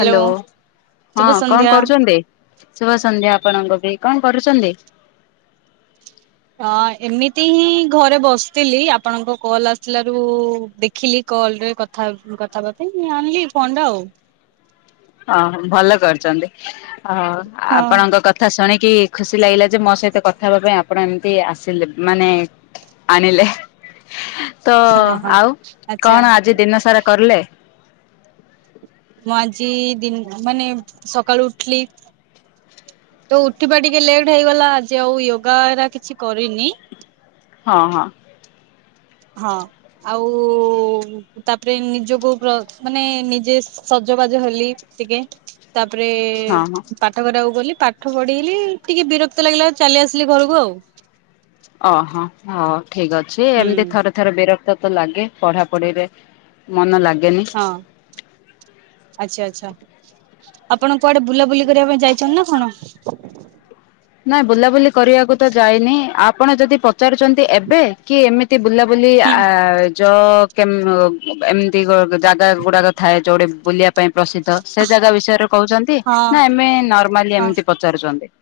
Hello ହଁ ଶୁଭ କଣ ସନ୍ଧ୍ୟା। କରୁଛନ୍ତି? ଶୁଭ ସନ୍ଧ୍ୟା ଆପଣଙ୍କୁ ବି କଣ କରୁଛନ୍ତି? ହଁ ଏମିତି ହିଁ ଘରେ ବସିଥିଲି ଆପଣଙ୍କ କଲ୍ ଆସିଲାରୁ ଦେ ଖିଲି କଲରେ କଥା କଥାହେବା ପାଇଁ ଆଣିଲି ଫୋନଟା ଆଉ। ଓହୋ ଭଲ କରିଛନ୍ତି ଅ ହଁ ଆପଣଙ୍କ କ ଥା ଶୁଣିକି ଖୁସି ଲାଗିଲା ଯେ ମୋ ସହିତ କଥା ହେବା ପାଇଁ ଆପଣ ଏମତି ଆସିଲେ। ମାନେ ଆଣିଲେ ତ ହଁ ହଁ ଆଉ ଆଚ୍ଛା କଣ ଆଜି ଦିନ ସାରା କରଲେ? ମୁଁ ଆଜି ଦିନ୍ ମାନେ ସକାଳୁ ଉଠଲି। ତ ଉଠିବା ଟିକେ ଲେଟ୍ ହେଇଗଲା ଆଜି ଆଉ ୟୋଗାା ହେରା କିଛି କରିନି। ହଁ ହଁ। ହଁ ଆଉ ତାପରେ ନିଜକୁ ବ୍ର ମାନେ ନିଜେ ସଜବାଜ ହେଲି ଟିକେ। ତାପରେ ହଁ ହଁ। ପା ଠ କରିବାକୁ ଗଲି ପାଠ ପଢିଲି ଟିକେ ବିରକ୍ତ ଲାଗିଲା ଚାଲି ଆସିଲି ଘରକୁ ଆଉ। ଓହୋ ହଁ ଠିକ ଅଛି ହୁଁ ଏମତି ଥରେ ଥରେ ବିରକ୍ତ ତ ଲାଗେ ପଢା ପଢିରେ ମନ ଲାଗେନି। ହଁ ଆଛା ଆଛା। ଆପଣ କୁଆଡେ ବୁଲାବୁଲି କରିବା ପାଇଁ ଯାଇଛନ୍ତି ନା କଣ? ନାଇଁ ବୁଲାବୁଲି କରିବାକୁ ତ ଯାଇନି ଆପଣ ଯଦି ପଚାରୁଛନ୍ତି ଏବେ? କି ଏମିତି ବୁଲାବୁଲି ହୁଁ ଆ ଚ କେମ୍ ଓ ଏମିତି ଜାଗା ଗୁଡାକ ଥାଏ ଯୋଉଠି ବୁଲିବା ପାଇଁ ପ୍ରସିଦ୍ଧ ସେ ଜାଗା ବିଷୟରେ କହୁଛନ୍ତି ହଁ ନା ଏମେ ନର୍ମାଲି ହଁ ଏମିତି ପଚାରୁଛନ୍ତି?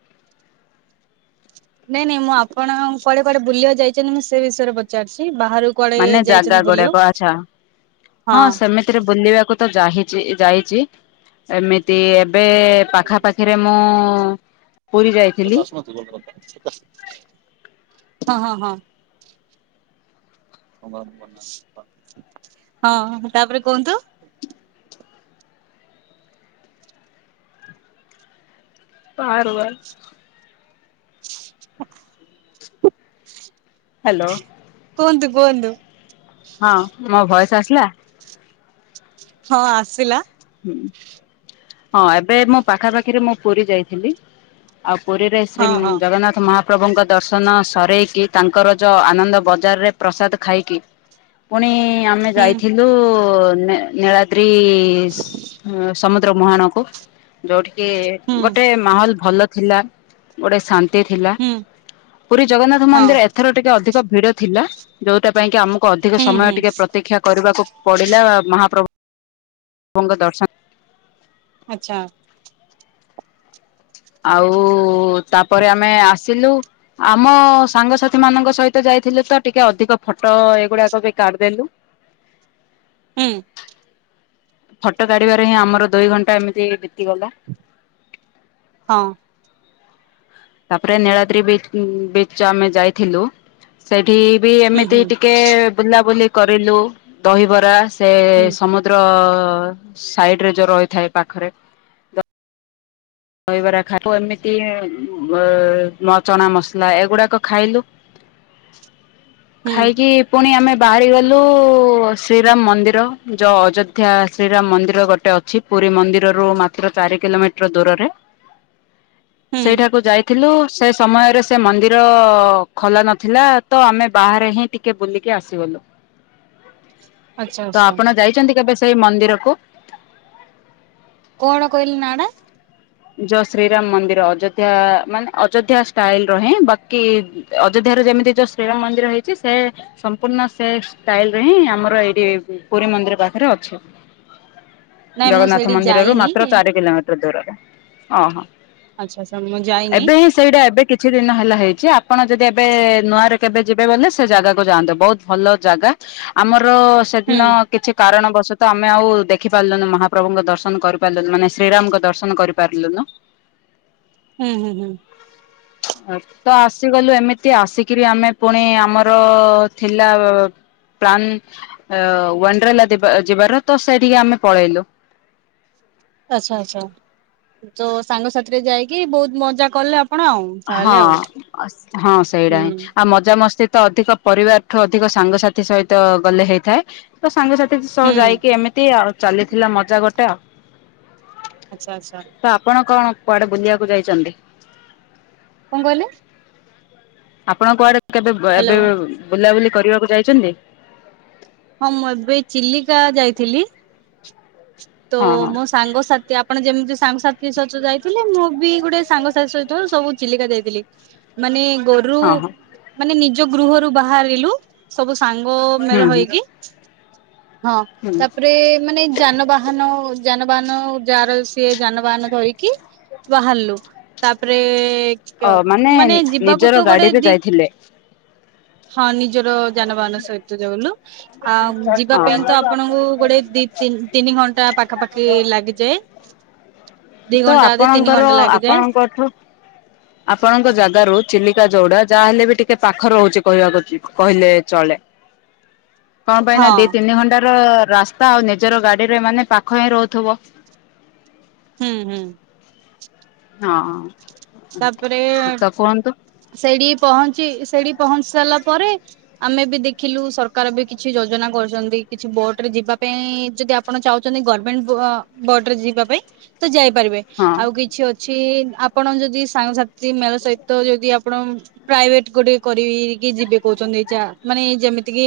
ନାଇଁ ନାଇଁ ମୁଁ ଆପଣ କୁଆଡେ କୁଆଡେ ବୁଲିବାକୁ ଯାଇଛନ୍ତି ମୁଁ ସେ ବିଷୟରେ ପଚାରୁଛି ବାହାରୁ କୁଆଡେ ମାନେ ଜାଗା ଯାଇଛନ୍ତି ବୁଲିବାକୁ ଗୁଡାକ ଆଛା ହଁ ସେମି ରେ ବୁଲିବାକୁ ତ ଯାହିଚି ଯାଇଚି। ଏମିତି ଏବେ ପାଖାପାଖିରେ ମୁଁ ପୁରୀ ଯାଇଥିଲି ହଁ ହଁ ହଁ। ହଁ ତାପରେ କୁହନ୍ତୁ। ବାହାର ବାର [unintelligible] ହାଲୋ। କୁହନ୍ତୁ କୁହନ୍ତୁ। ହଁ ମୋ ଭଏସ ଆସିଲା? ହଁ ଆସିଲା। ହୁଁ ହଁ ଏବେ ମୋ ପାଖାପାଖିରେ ମୁଁ ପୁରୀ ଯାଇଥିଲି। ଆଉ ପୁରୀରେ ଶ୍ରୀ ହଁ ହଁ ଜଗନ୍ନାଥ ମହା ପ୍ରଭୁଙ୍କ ଦର୍ଶନ ସରେଇକି ତାଙ୍କର ଯ ଆନନ୍ଦ ବଜାରରେ ପ୍ରସାଦ ଖାଇକି ପୁଣି ଆମେ ହୁଁ ଯାଇଥିଲୁ ନେ-ନୀଳାଦ୍ରିସ୍ ସମୁଦ୍ର ମୁହାଣକୁ ଯୋଉଠିକି ହୁଁ ଗୋଟେ ମାହୋଲ ଭଲ ଥିଲା ଗୋଟେ ଶାନ୍ ତି ଥିଲା ହୁଁ ପୁରୀ ଜଗନ୍ନାଥ ହଁ ମନ୍ଦିର ଏଥର ଟିକେ ଅଧିକ ଭିଡ ଥିଲା ଯୋଉଟା ପାଇଁକି ଆମ ଅଧିକ ହୁଁ ସମୟ ହୁଁ ଟିକେ ପ୍ରତୀକ୍ଷା କରିବାକୁ ପଡ଼ିଲା ମହାପ୍ରଭୁୁ-ଭୁଙ୍କ ଦର୍ଶନ ଆଚ୍ଛା। ଆଉ ତାପରେ ଆମେ ଆସିଲୁ ଆମ ସାଙ୍ଗସାଥି ମାନଙ୍କ ସହିତ ଯାଇଥିଲୁ ତ ଟିକେ ଅଧିକ ଫଟୋ ଏଇଗୁଡାକ ବି କାଢିଦେଲୁ। ହୁଁ। ଫଟୋ କାଢିବାରେ ହିଁ ଆମର ଦୁଇଘଣ୍ଟା ଏମିତି ବିତିଗଲା। ହଁ। ତାପରେ ନୀଳାଦ୍ରି ବିଚ ଉଁ ବିଚ ଯୋଉ ଆମେ ଯାଇଥିଲୁ ସେଠି ବି ହୁଁ ଏମିତି ହୁଁ ଟି କେ ବୁଲାବୁଲି କରିଲୁ ଦହିବରା ସେ ହୁଁ ସମୁ ଦ୍ର ସାଇଡରେ ଯୋଉ ରହିଥାଏ ପାଖରେ। ଦହିବରା ଖା ଓ ଏମିତି ଉମ୍ ମ ଚଣା ମସଲା ଏଗୁଡାକ ଖାଇଲୁ। ହୁଁ ଖାଇକି ପୁଣି ଆମେ ବାହାରିଗଲୁ ଶ୍ରୀରାମ ମନ୍ଦିର ଯୋଉ ଅଯୋଧ୍ୟା ଶ୍ରୀରାମ ମନ୍ଦିର ଗୋଟେ ଅଛି। ପୁରୀ ମନ୍ଦିରରୁ ମାତ୍ର ଚାରି କିଲୋମିଟର ଦୂରରେ। ହୁଁ ସେଇଠାକୁ ଯାଇଥିଲୁ ସେ ସମୟରେ ସେ ମନ୍ଦିର ଖୋଲା ନଥିଲା ତ ଆମେ ବାହାରେ ହିଁ ଟିକେ ବୁଲିକି ଆସିଗଲୁ। ଆଚ୍ଛା ତ ଆଚ୍ଛା ଆପଣ ଯାଇଚନ୍ତି କେବେ ସେଇ ମନ୍ଦିରକୁ? କଣ କହିଲେ ନାଁଟା? ଜ ଶ୍ରୀରାମ ମନ୍ଦିର ଅଯୋଧ୍ୟା ମାନେ ଅଯୋଧ୍ୟା ଷ୍ଟାଇଲର ହିଁ ବାକି ଅଯୋଧ୍ୟାର ଯେମିତି ଯୋଉ ଶ୍ରୀରାମ ମନ୍ଦିର ହେଇଚି ସେ ସମ୍ପୂର୍ଣ୍ଣ ସେ ଷ୍ଟାଇଲିରେ ହିଁ ଆମର ଏଇଠି ପୁରୀ ମନ୍ଦିର ପାଖରେ ଅଛି। ନାଇଁ ମୁଁ ଜଗନ୍ନାଥ ସେଇଠି ମନ୍ଦିରରୁ ଯାଇନି ମାତ୍ର ଚାରି କିିଲୋମିଟର୍ ଦୂରରେ। ଓହୋ ଆଚ୍ଛା ଆଚ୍ଛା ମୁଁ ଯାଇନି ଏବେ ହିଁ ସେଇଟା ଏବେ କି କିଛିଦିନ ହେଲା ହେଇଚି ଆପଣ ଯଦି ଏବେ ନୂଆରେ କେବେ ଯିବେ ବୋଲେ ସେ ଜାଗାକୁ ଯାଆନ୍ତୁ ବୋହୁତ ଭଲ ଜାଗା। ଆମର ହୁଁ ସେଦିନ କିଛି କାରଣବଶତ ଆମେ ଆଉ ଦେଖିପାରିଲୁନୁ ମହାପ୍ରଭୁଙ୍କ ଦର୍ଶନ କରିପାରିଲୁନୁ ମାନେ ଶ୍ରୀରାମଙ୍କ ଦର୍ଶନ କରି ପାରଲୁନୁ। ହୁଁ ହୁଁ ହୁଁ। ତ ଆସିଗଲୁ ଏମିତି ଆସିକିରି ଆମେ ପୁଣି ଆମର ଥିଲା ବ ପ୍ଲାନ ଅ ୱାଣ୍ଡରେଲା ଦିବା ଯିବାର ତ ସେଇଠିକି ଆମେ ପଳେଇଲୁ। ଆଚ୍ଛା ଆଚ୍ଛା ତ ସାଙ୍ଗସାଥିରେ ଯାଇକି ବୋହୁତ ମଜାକଲେ ଆପଣ ଆଉ। ହଁ ତାହେଲେ ଆଉ ଅସ୍ ହଁ ସେଇଟା ହୁଁ ହିଁ ଆଉ ମଜାାମସ୍ତି ତ ଅଧିକ ପରିବାରଠୁ ଅଧିକ ସାଙ୍ଗସାଥି ସହିତ ଗଲେ ହେଇଥାଏ ତ ସାଙ୍ଗସାଥି ସହ ହୁଁ ଯାଇକି ଏମିତି ଆଉ। ଚାଲିଥିଲା ମଜା ଗୋଟେ ଆଉ। ଆଚ୍ଛା ଆଚ୍ଛା। ତ ଆପଣ କଣ କୁଆଡେ ବୁଲିବାକୁ ଯାଇଚନ୍ତି? କଣ କହିଲି? ଆପଣ କୁଆଡେ କେବେ ହ୍ୟାଲୋ ଏବେ ବୁଲାବୁଲି କରିବାକୁ ଯାଇଚନ୍ତି? ହଁ ମୁଁ ଏବେ ଚିଲିକା ଯାଇଥିଲି ତ ହଁ ହଁ ମୋ ସାଙ୍ଗସାଥି ଆପଣ ଯେମିତି ସାଙ୍ଗସାଥି ସହିତ ଯାଇଥିଲେ ମୁଁ ବି ଗୋଟେ ସାଙ୍ଗସାଥି ସହିତ ସବୁ ଚିଲିକା ଯାଇଥିଲି। ମାନେ ଗରୁ ହଁ ହଁ ମାନେ ନିଜ ଗୃହରୁ ବାହାରିଲୁ ସବୁ ସାଙ୍ଗ ହୁଁ ହୁଁ ମୋଳହେଇକି ହଁ ହୁଁ। ତାପରେ ମାନେ ଯାନବାହାନ ଯାନବାହାନ ଯାହାର ସିଏ ଯାନବାହାନ ଧରିକି ବାହାରିଲୁ ତାପରେ ମାନେ ଯିବାକୁ ନିଜର ତ ଗୋଟେ ଗାଡିରେ ଦି ଯାଇଥିଲେ ହଁ ନିଜର ଯାନବାହାନ ସହିତ ଜାଉନୁ ଆଉ ଯିବା ପାଇଁ ଓହୋ। ତ ଆପଣଙ୍କୁ ଗୋଟେ ଦି ଦିନିତିନି ତିନି ଘଣ୍ଟା ପାଖାପାଖି ଲାଗିଯାଏ ଦି ଘଣ୍ଟା ତିନି ଘଣ୍ଟା ଲାଗିଯାଏ। କଛ ଆପଣଙ୍କ ଜାଗ ରୁ ଚିଲିକା ଯୋଉଡା ଯାହାହଲେ ବି ଟିକେ ପାଖ ରହୁଚି କହିବାକୁ କହିଲେ ଚଳେ। କଣ ହଁ ପାଇଁନା ଦ ତିନି ଘଣ୍ଟା ର ରାସ୍ ଆଉ ନିଜର ଗାଡିରେ ମାନେ ପାଖ ହିଁ ରହୁଥିବ। ହୁଁ ହୁଁ। ହଁ। ତାପରେ ତ କୁହନ୍ତୁ ସେଇଠି ପହଞ୍ଚି ସେଠି ପହଞ୍ଚି ସାରିଲା ପରେ ଆମେ ବି ଦେଖିଲୁ ସରକାର ବି କିଛି ଯୋଜନା କରଚନ୍ତି କିଛି ବୋଟ୍ ରେ ଯିବା ପାଇଁ ଯଦି ଆ ଆପଣ ଚାହୁଚନ୍ତି ଗର୍ମେଣ୍ଟ ବୋ ବୋର୍ଡରେ ଯିବା ପାଇଁ ତ ଯାଇପାରିବେ। ହଁ ଆଉ କିଛି ଅଛି ଆପଣ ଯଦି ସାଙ୍ଗସାଥି ମେଳ ସହିତ ଯଦି ଆପଣ ପ୍ରାଇଭେଟ୍ ଗୋଟେ କରିକି ଯିବେ କହୁଚନ୍ତି ଯା ମାନେ ଯେମିତି କି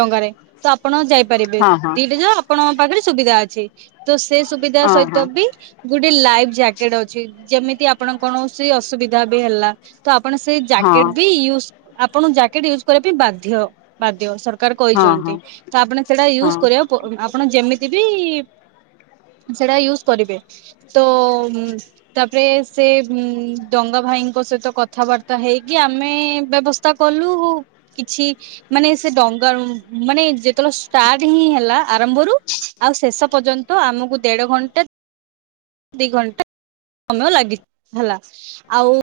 ଡଙ୍ଗାରେ ତ ଆପଣ ଯାଇପାରିବେ ହଁ ହଁ ଦିଟା ଯ ଆପଣଙ୍କ ପାଖରେ ସୁବିଧା ଅଛି। ତ ସେ ସୁବିଧା ହଁ ସହିତ ହଁ। ବି ଗୋଟେ ଲାଇଫ ଜ୍ୟାକେଟ୍ ଅଛି ଯେମିତି ଆପଣଙ୍କ କୌଣସି ଅସୁବିଧା ବି ହେଲା ତ ଆପଣ ସେଇ ହଁ ଜ୍ୟାକେଟ୍ ହଁ ବି ୟୁଜ୍ ଆପଣ ଜ୍ୟାକେଟ୍ ୟୁଜ୍ କରିବା ପାଇଁ ବାଧ୍ୟ ବାଧ୍ୟ ସରକାର କହିଛନ୍ତି ହଁ ତ ଆପଣ ସେଟା ହଁ ୟୁଜ୍ କରିବାକୁ ଆପଣ ଯେମିତି ବି ସେଟା ୟୁଜ୍ କରିବେ ତ ତାପରେ ସେ ଡଙ୍ଗା ଭାଇଙ୍କ ସହିତ କଥାବାର୍ତ୍ତା ହେଇକି ଆମେ ବ୍ୟବସ୍ଥା କଲୁ କିଛି ମାନେ ସେ ଡଙ୍ଗା ମାନେ ଯେତେବେଳେ ଷ୍ଟାର୍ଟ ହିଁ ହେଲା ଆରମ୍ଭରୁ ଆଉ ଶେଷ ପର୍ଯ୍ୟନ୍ତ ଆମକୁ ଦେଢ ଘଣ୍ଟା ଦି ଘଣ୍ଟା ସମୟ ଲାଗି ହେଲା ଆଉ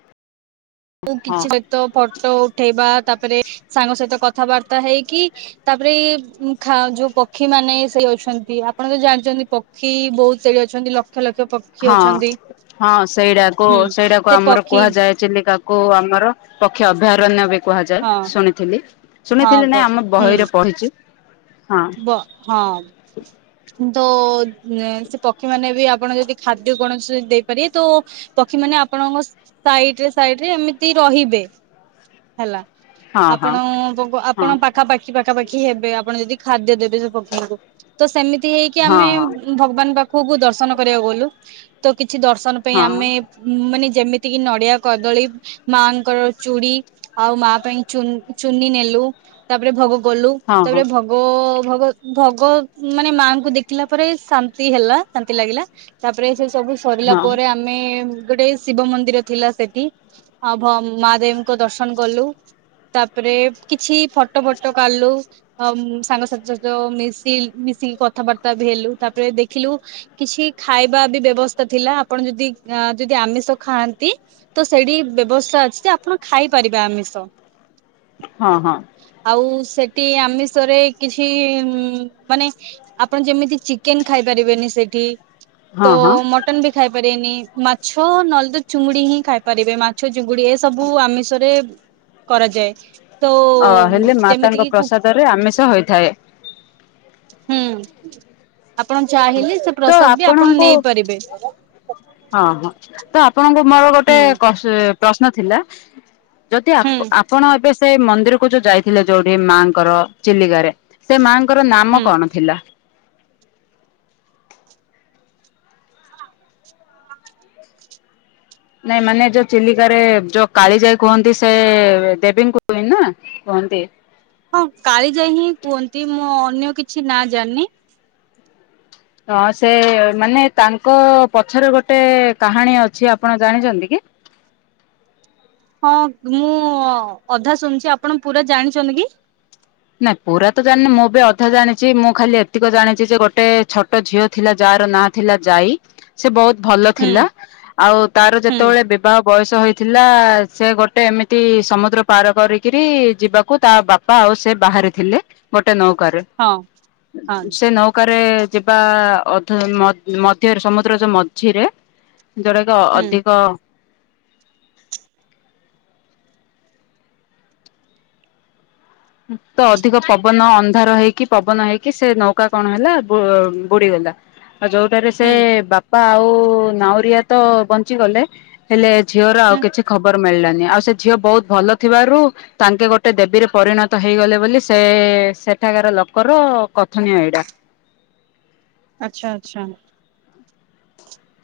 କିଛି ହଁ ସହିତ ଫଟୋ ଉଠେଇବା ତାପରେ ସାଙ୍ଗ ସହିତ କଥାବାର୍ତା ହେଇକି ତାପରେ ଏଇ ଉଁ ଖା ଯୋଉ ପକ୍ଷୀ ମାନେ ସେଇ ଅଛନ୍ତି ଆପଣ ତ ଜାଣିଚନ୍ତି ପ କ୍ଷୀ ବୋହୁତ ସେଠି ଅଛନ୍ତି ଲକ୍ଷ ଲକ୍ଷ ପ ହଁ ହଁ ସେଇଟାକୁ ହୁଁ ସେଇଟାକୁ ସେ ଆମର ପକ୍ଷୀ କୁହାଯାଏ ଚିଲିକାକୁ କୁ ଆମର ପକ୍ଷୀ ଅଭୟାରଣ୍ୟ ବ୍ୟ ହଁ କୁହାଯାଏ ଶୁଣିଥିଲି ହଁ ଶୁଣିଥିଲି ନାଇଁ ପକ୍ଷୀ ଆମ ହୁଁ ବହିରେ ପଢିଚି ହଁ। ବ ହଁ। ତ ସେ ପକ୍ଷୀ ମାନେ ବି ଆପଣ ଯଦି ଖାଦ୍ୟ କୌଣସି ଦେଇପାରିବେ ତ ପକ୍ଷୀ ମାନେ ଆପଣଙ୍କ ସାଇଟ୍ ରେ ସାଇଟ୍ ରେ ଏମିତି ରହିବେ। ହେଲା ହଁ ହଁ ଆପଣ ହଁ। ଆପଣ ପାଖାପାଖି ପାଖାପାଖି ହେବେ ଆପଣ ଯଦି ଖାଦ୍ୟ ଦେବେ ସେ ପକ୍ଷୀଙ୍କୁ ତ ସେମିତି ହେଇକି ହଁ ଆମେ ହଁ ଭଗବାନ ବା ଖ କୁ ଦର୍ଶନ କରିବାକୁ ଗଲୁ ତ କିଛି ଦର୍ଶନ ପାଇଁ ହଁ ଆମେ ମାନେ ଯେମିତିକି ନଡିଆ, କଦଳୀ ମାଙ୍କର ଚୁଡ଼ି ଆଉ ମା ପାଇଁ ଚୁନ୍- ଚୁନି ନେଲୁ। ତାପରେ ଭୋଗ ଗଲୁ ହଁ ତାପରେ ହଁ ଭଗ ଭୋ -ଭୋଗ ଭଗ ମାନେ ମାଙ୍କୁ ଦେଖିଲା ପରେ ଶାନ୍ତି ହେଲା ଶାନ୍ତି ଲାଗିଲା। ତାପରେ ସେ ସବୁ ସରିଲା ହଁ ପରେ ଆମେ ଗୋଟେ ଶିବ ମନ୍ଦିର ଥିଲା ସେଠି। ହଁ ଭ- ମହାଦେବଙ୍କ ଦର୍ଶନ କଲୁ ତାପରେ କିଛି ଫଟୋ ଫଟ କାଲୁ ଅଂ ସାଙ୍ଗସାଥି ସହିତ ମିଶି ମିଶିକି କଥାବାର୍ତ୍ତା ବି ହେଲୁ ତାପରେ ଦେଖିଲୁ କିଛି ଖାଇବା ବି ବ୍ୟବସ୍ଥା ଥିଲା ଆପଣ ଯଦି ଆଁ - ଯଦି ଆମିଷ ଖାଆନ୍ତି ତ ସେଇଠି ବ୍ୟବସ୍ଥା ଅଛି ଯେ ଆପଣ ଖାଇପାରିବେ ଆମିଷ। ହଁ -ହଁ। ଆଉ ସେଠି ଆମିଷରେ କିଛି ମାନେ ଆପଣ ଯେମିତି ଚିକେନ ଖାଇପାରିବେନି ସେଠି ତ ହଁ ହଁ। ମଟନ ବି ଖାଇ ପାରିବେନି ମାଛ ନହଲେ ତ ଚୁଙ୍ଗୁଡ଼ି ହିଁ ଖାଇପାରିବେ ମା ଛ ଚୁଙ୍ଗୁଡ଼ି ଏ ସବୁ ଆମିଷରେ କରାଯାଏ। ତ ଅ ହେଲେ ଯେମିତି ମାତାଙ୍କ କିି ହୁଁ ପ୍ରସାଦ ରେ ଆମିଷ ହୋଇଥାଏ। ହୁଁ ଆପଣ ଚାହିଁଲେ ସେ ତ ପ୍ରସାଦ ବି ଆପଣ ଆପଣଙ୍କୁ ନେଇପାରିବେ। ହଁ -ହଁ ତ ଆପଣଙ୍କୁ ମୋର ଗୋଟେ ହୁଁ କସେ ପ୍ରଶ୍ନ ଥିଲା ଯଦି ହୁଁ ଆପ- ଆପଣ ଏବେ ସ୍ ସେ ମନ୍ଦିର କୁ ଯୋଉ ଯାଇଥିଲେ ଯୋଉଠି ମାଙ୍କର ଚିଲିକାରେ ସେ ମାଙ୍କର ନାମ ହୁଁ କଣ ଥିଲା? ନାଇଁ ମାନେ ଯୋଉ ଚିଲିକାରେ ଯୋଉ କାଳି ଯାଇ କୁହନ୍ତି ସେ ଦେବୀଙ୍କୁୁ କୁହେନା। କୁହନ୍ତି। ହଁ କାଳି ଯାଇ ହିଁ କୁହନ୍ତି ମୁଁ ଅନ୍ୟ କିଛି ନା ଜାଣିନି। ହଁ ସେ ମାନେ ତାଙ୍କ ପଛରେ ଗୋଟେ କାହାଣୀ ଅଛି ଆପଣ ଜାଣିଚନ୍ତି କି? ହଁ ମୁଁ ଅଧା ଶୁଣିୁଚି ଆପଣ ପୁରା ଜାଣିଛନ୍ତି କି? ନାଇଁ ପୁରା ତ ଜାଣିନି ମୁଁ ବି ଅଧା ଜାଣିଚି ମୁଁ ଖାଲି ଏତିକ ଜାଣିଛି ଯେ ଗୋଟେ ଛୋଟ ଝିଅ ଥିଲା ଯାହାର ନା ଥିଲା ଯାଇ ସେ ବହୁତ ଭଲ ହୁଁ ଥିଲା ଆଉ ତାର ହୁଁ ଯେତେବେଳେ ବୟସ ହୋଇଥିଲା ସେ ଗୋଟେ ଏମିତି ସମୁଦ୍ର ପାର କରିକିରି ଯିବାକୁ ତା ବାପା ବାପା ଆଉ ସେ ବାହାରେ ଥିଲେ ଗୋଟେ ନୌକାରେ ହଁ ହଁ ସେ ନୌ ପ୍ରକାରେ ଯିବା ଅଧା ମ ମଧ୍ୟରେ ସମୁଦ୍ର ଯୋଉ ମଝିରେ। ଯୋଉରାକ ହୁଁ ଅଧିକ। ତ ଅଧିକ ପବନ ଅନ୍ଧାର ହେଇକି ପବନ ହେଇକି ସେ ନୌକା କଣ ହେଲା ବ ବୁଡିଗଲା। ଆଉ ଯୋଉଟାରେ ସେ ହୁଁ ବାପା ଆଉ ନାଉରିଆ ତ ବଞ୍ଚିଗଲେ। ହେଲେ ଝିଅର ଆଉ ହୁଁ କିଛି ଖବର ମିଳିଲାନି ଆଉ ସେ ଝିଅ ବହୁତ ଭଲ ଥିବାରୁ ତାଙ୍କେ ଗୋଟେ ଦେବୀରେ ପରିଣତ ତ ହେଇଗଲେ ବୋଲି ସେ ସେଠାକାର ଲୋକର କଥନୀୟ ଏଇଟା। ଆଛା ଆଛା।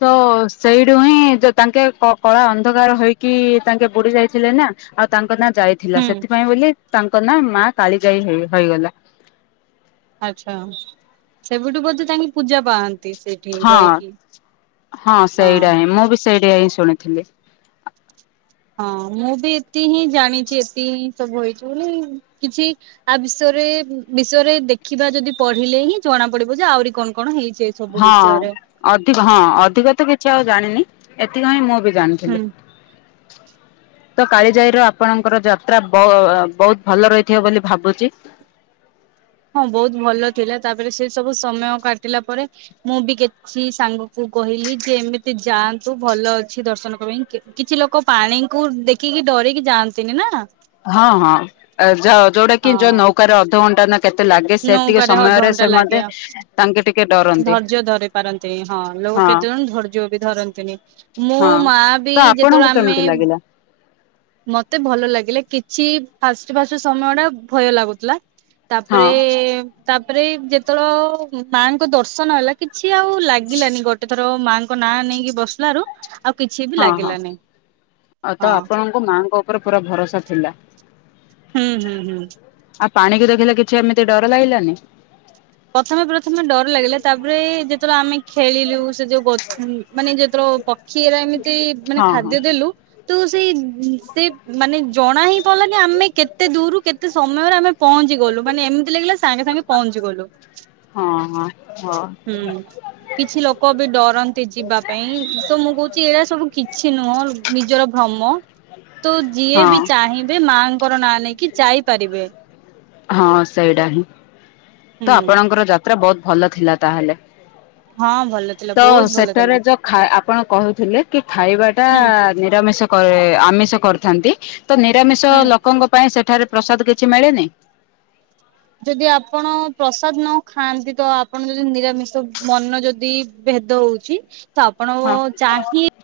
ତ ସେଇଠୁ ହିଁ ତାଙ୍କେ କଳା ଅନ୍ଧକାର ହେଇକି ତାଙ୍କେ ବୁଡି ଯାଇଥିଲେ ନା। ଆଉ ତାଙ୍କ ନାଁ ଯାଇଥିଲା ହୁଁ ସେଥିପାଇଁ ବୋଲି ତାଙ୍କ ନା ମା କାଳି ଯାଇ ହେଇ ହେଇଗଲା। ଆଛା ସେବଠୁ ବୋଧେ [unintelligible] ପୂଜା ପାଆନ୍ତି ସେ। ହଁ ହଁ ସେଇଟା ହିଁ ମୁଁ ବି ସେଇଟା ହିଁ ଶୁଣିଥିଲି। ହଁ ମୁଁ ବି ଏତି ହିଁ ଜାଣିଛି ଏତି ହିଁ ସବୁ ହେଇଚି ବୋଲି କିଛି ଆ ବିଷୟରେ ବିଷୟରେ ଦେଖିବା ଯଦି ପଢିଲେ ହିଁ ଜଣା ପଡିବ ଯେ ଆହୁରି କଣ କଣ ହେଇଚି। ହଁ ଅଧିକ ହଁ ଅଧିକ ତ କିଛି ଆଉ ଜାଣିନି। ଏଥି ହାଇଁ ମୁଁ ବି ହୁଁ ଜାଣିଥିଲି। ତ କାଳିଜାଇ ର ଆପଣଙ୍କର ଯାତ୍ରା ବ -ବହୁତ ଭଲ ରହିଥିବ ବୋଲି ଭାବୁଚି। ହଁ ବହୁତ ଭଲ ଥିଲା ତାପରେ ସେ ସବୁ ସମୟ କାଟିଲା ପରେ ମୁଁ ବି କେ ସି ସାଙ୍ଗ କୁ କହିଲି ଯେ ଏମିତି ଯାଆନ୍ତୁ ଭଲ ଅଛି ଦର୍ଶନ ପାଇଁ କିଛି ଲୋକ ପାଣିକୁ ଦେଖିକି ଡରିକି ଯାଆନ୍ତିନି ନା। ହଁ ହଁ ଯ ଯୋଉଟା କି ଯୋଉ ହଁ ନୌକାରେ ଅଧଘଣ୍ଟା ନା କେତେ ଲାଗେ ସେତିକି ନୌକାରେ ସମୟରେ ଅଧଘଣ୍ଟା ସେ ମତେ ଲାଗେ ତାଙ୍କେ ଟିକେ ଡର ଧୈର୍ଯ୍ୟ ଧରି ପାରନ୍ତିନି ହଁ ଲୋକ କେତେ ଜଣ ଧୈର୍ଯ୍ୟ ବି ଧରନ୍ତିନି ମୁଁ ହଁ। ମା ତ ବି ଆପଣଙ୍କୁ ଯେତେବେଳେ ଆମେ କେମିତି ଲାଗିଲା ମତେ ଭଲ ଲାଗିଲେ କିଛି ଫାଷ୍ଟ ଫାଷ୍ଟ ସମୟ ଟା ଭୟ ଲାଗୁଥିଲା ହଁ ତାପରେ ତାପରେ ଯେତେବେଳେ ମାଙ୍କ ଦର୍ଶନ ହେଲା କି ଛି ଆଉ ଲାଗିଲାନି ଗୋଟେ ଥର ମାଙ୍କ ନାଁ ନେଇକି ବସିଲାରୁ ଆଉ କିଛି ବି ହଁ ଲାଗିଲାନି ହଁ ଙ୍କ ମାଆଙ୍କ ଉପରେ ପୁରା ଭରସା ଥିଲା ହୁଁ ହୁଁ ହୁଁ ଆଉ ପାଣିକୁ ଦେଖିଲେ କିଛି ଏମିତି ଡର ଲାଗିଲାନି? ପ୍ରଥମେ ପ୍ରଥମେ ଡର ଲାଗିଲା ତାପରେ ଯେତେବେଳେ ଆମେ ଖେଳିଲୁ ସେ ଯୋଉଛ ମାନେ ଯେତେବେଳେ କ୍ଷୀର ଏମିତି ମାନେ ହଁ ହଁ। ଖାଦ୍ୟ ଦେଲୁ ତୁ ସେଇ ଉ ସେ ମାନେ ଜଣା ହିଁ ପଲାନି ଆମେ କେତେ ଦୂରୁ କେତେ ସମୟରେ ଆମେ ପହଞ୍ଚି ଗଲୁ ମାନେ ଏମିତି ଲାଗିଲା ସାଙ୍ଗ ସାଙ୍ଗେ ପହଞ୍ଚି ଗଲୁ ହଁ ହଁ ହଉ ହୁଁ କିଛି ଲୋକ ବି ଡରନ୍ତି ଯିବା ପାଇଁ ତ ମୁଁ କହୁଛି ଏଇଟା ସବୁ କିଛି ନୁହଁ ନିଜର ଭ୍ରମ ତ ଯିଏ ହଁ ବି ଚାହିଁବେ ମାଙ୍କର ନାଁ ନେଇକି ଯାଇପାରିବେ। ହଁ ସେଇଟା ହିଁ ହୁଁ ତ ଆପଣଙ୍କର ଯାତ୍ରା ବହୁତ ଭଲ ଥିଲା ତାହେଲେ ହଁ ଭଲ ଥିଲା ତ ବହୁତ ଭଲ ସେଠାରେ ଥିଲା। ଯୋଉ ଖା ଆପଣ କହୁଥିଲେ କି ଖାଇବା ଟା ହୁଁ ନିରାମିଷ କ ଆମିଷ କରିଥାନ୍ତି ତ ନିରାମିଷ ହୁଁ। ଲୋକଙ୍କ ପାଇଁ ସେଠାରେ ପ୍ରସାଦ କିଛି ମିଳେନି? ଯଦି ଆପଣ ପ୍ରସାଦ ନ ଖାଆନ୍ତି ତ ଆପଣ ଯଦି ନିରାମିଷ ମନ ଯଦି ଭେଦ ହଉଛି ତ ଆପଣ ହଁ। ଚାହିଁ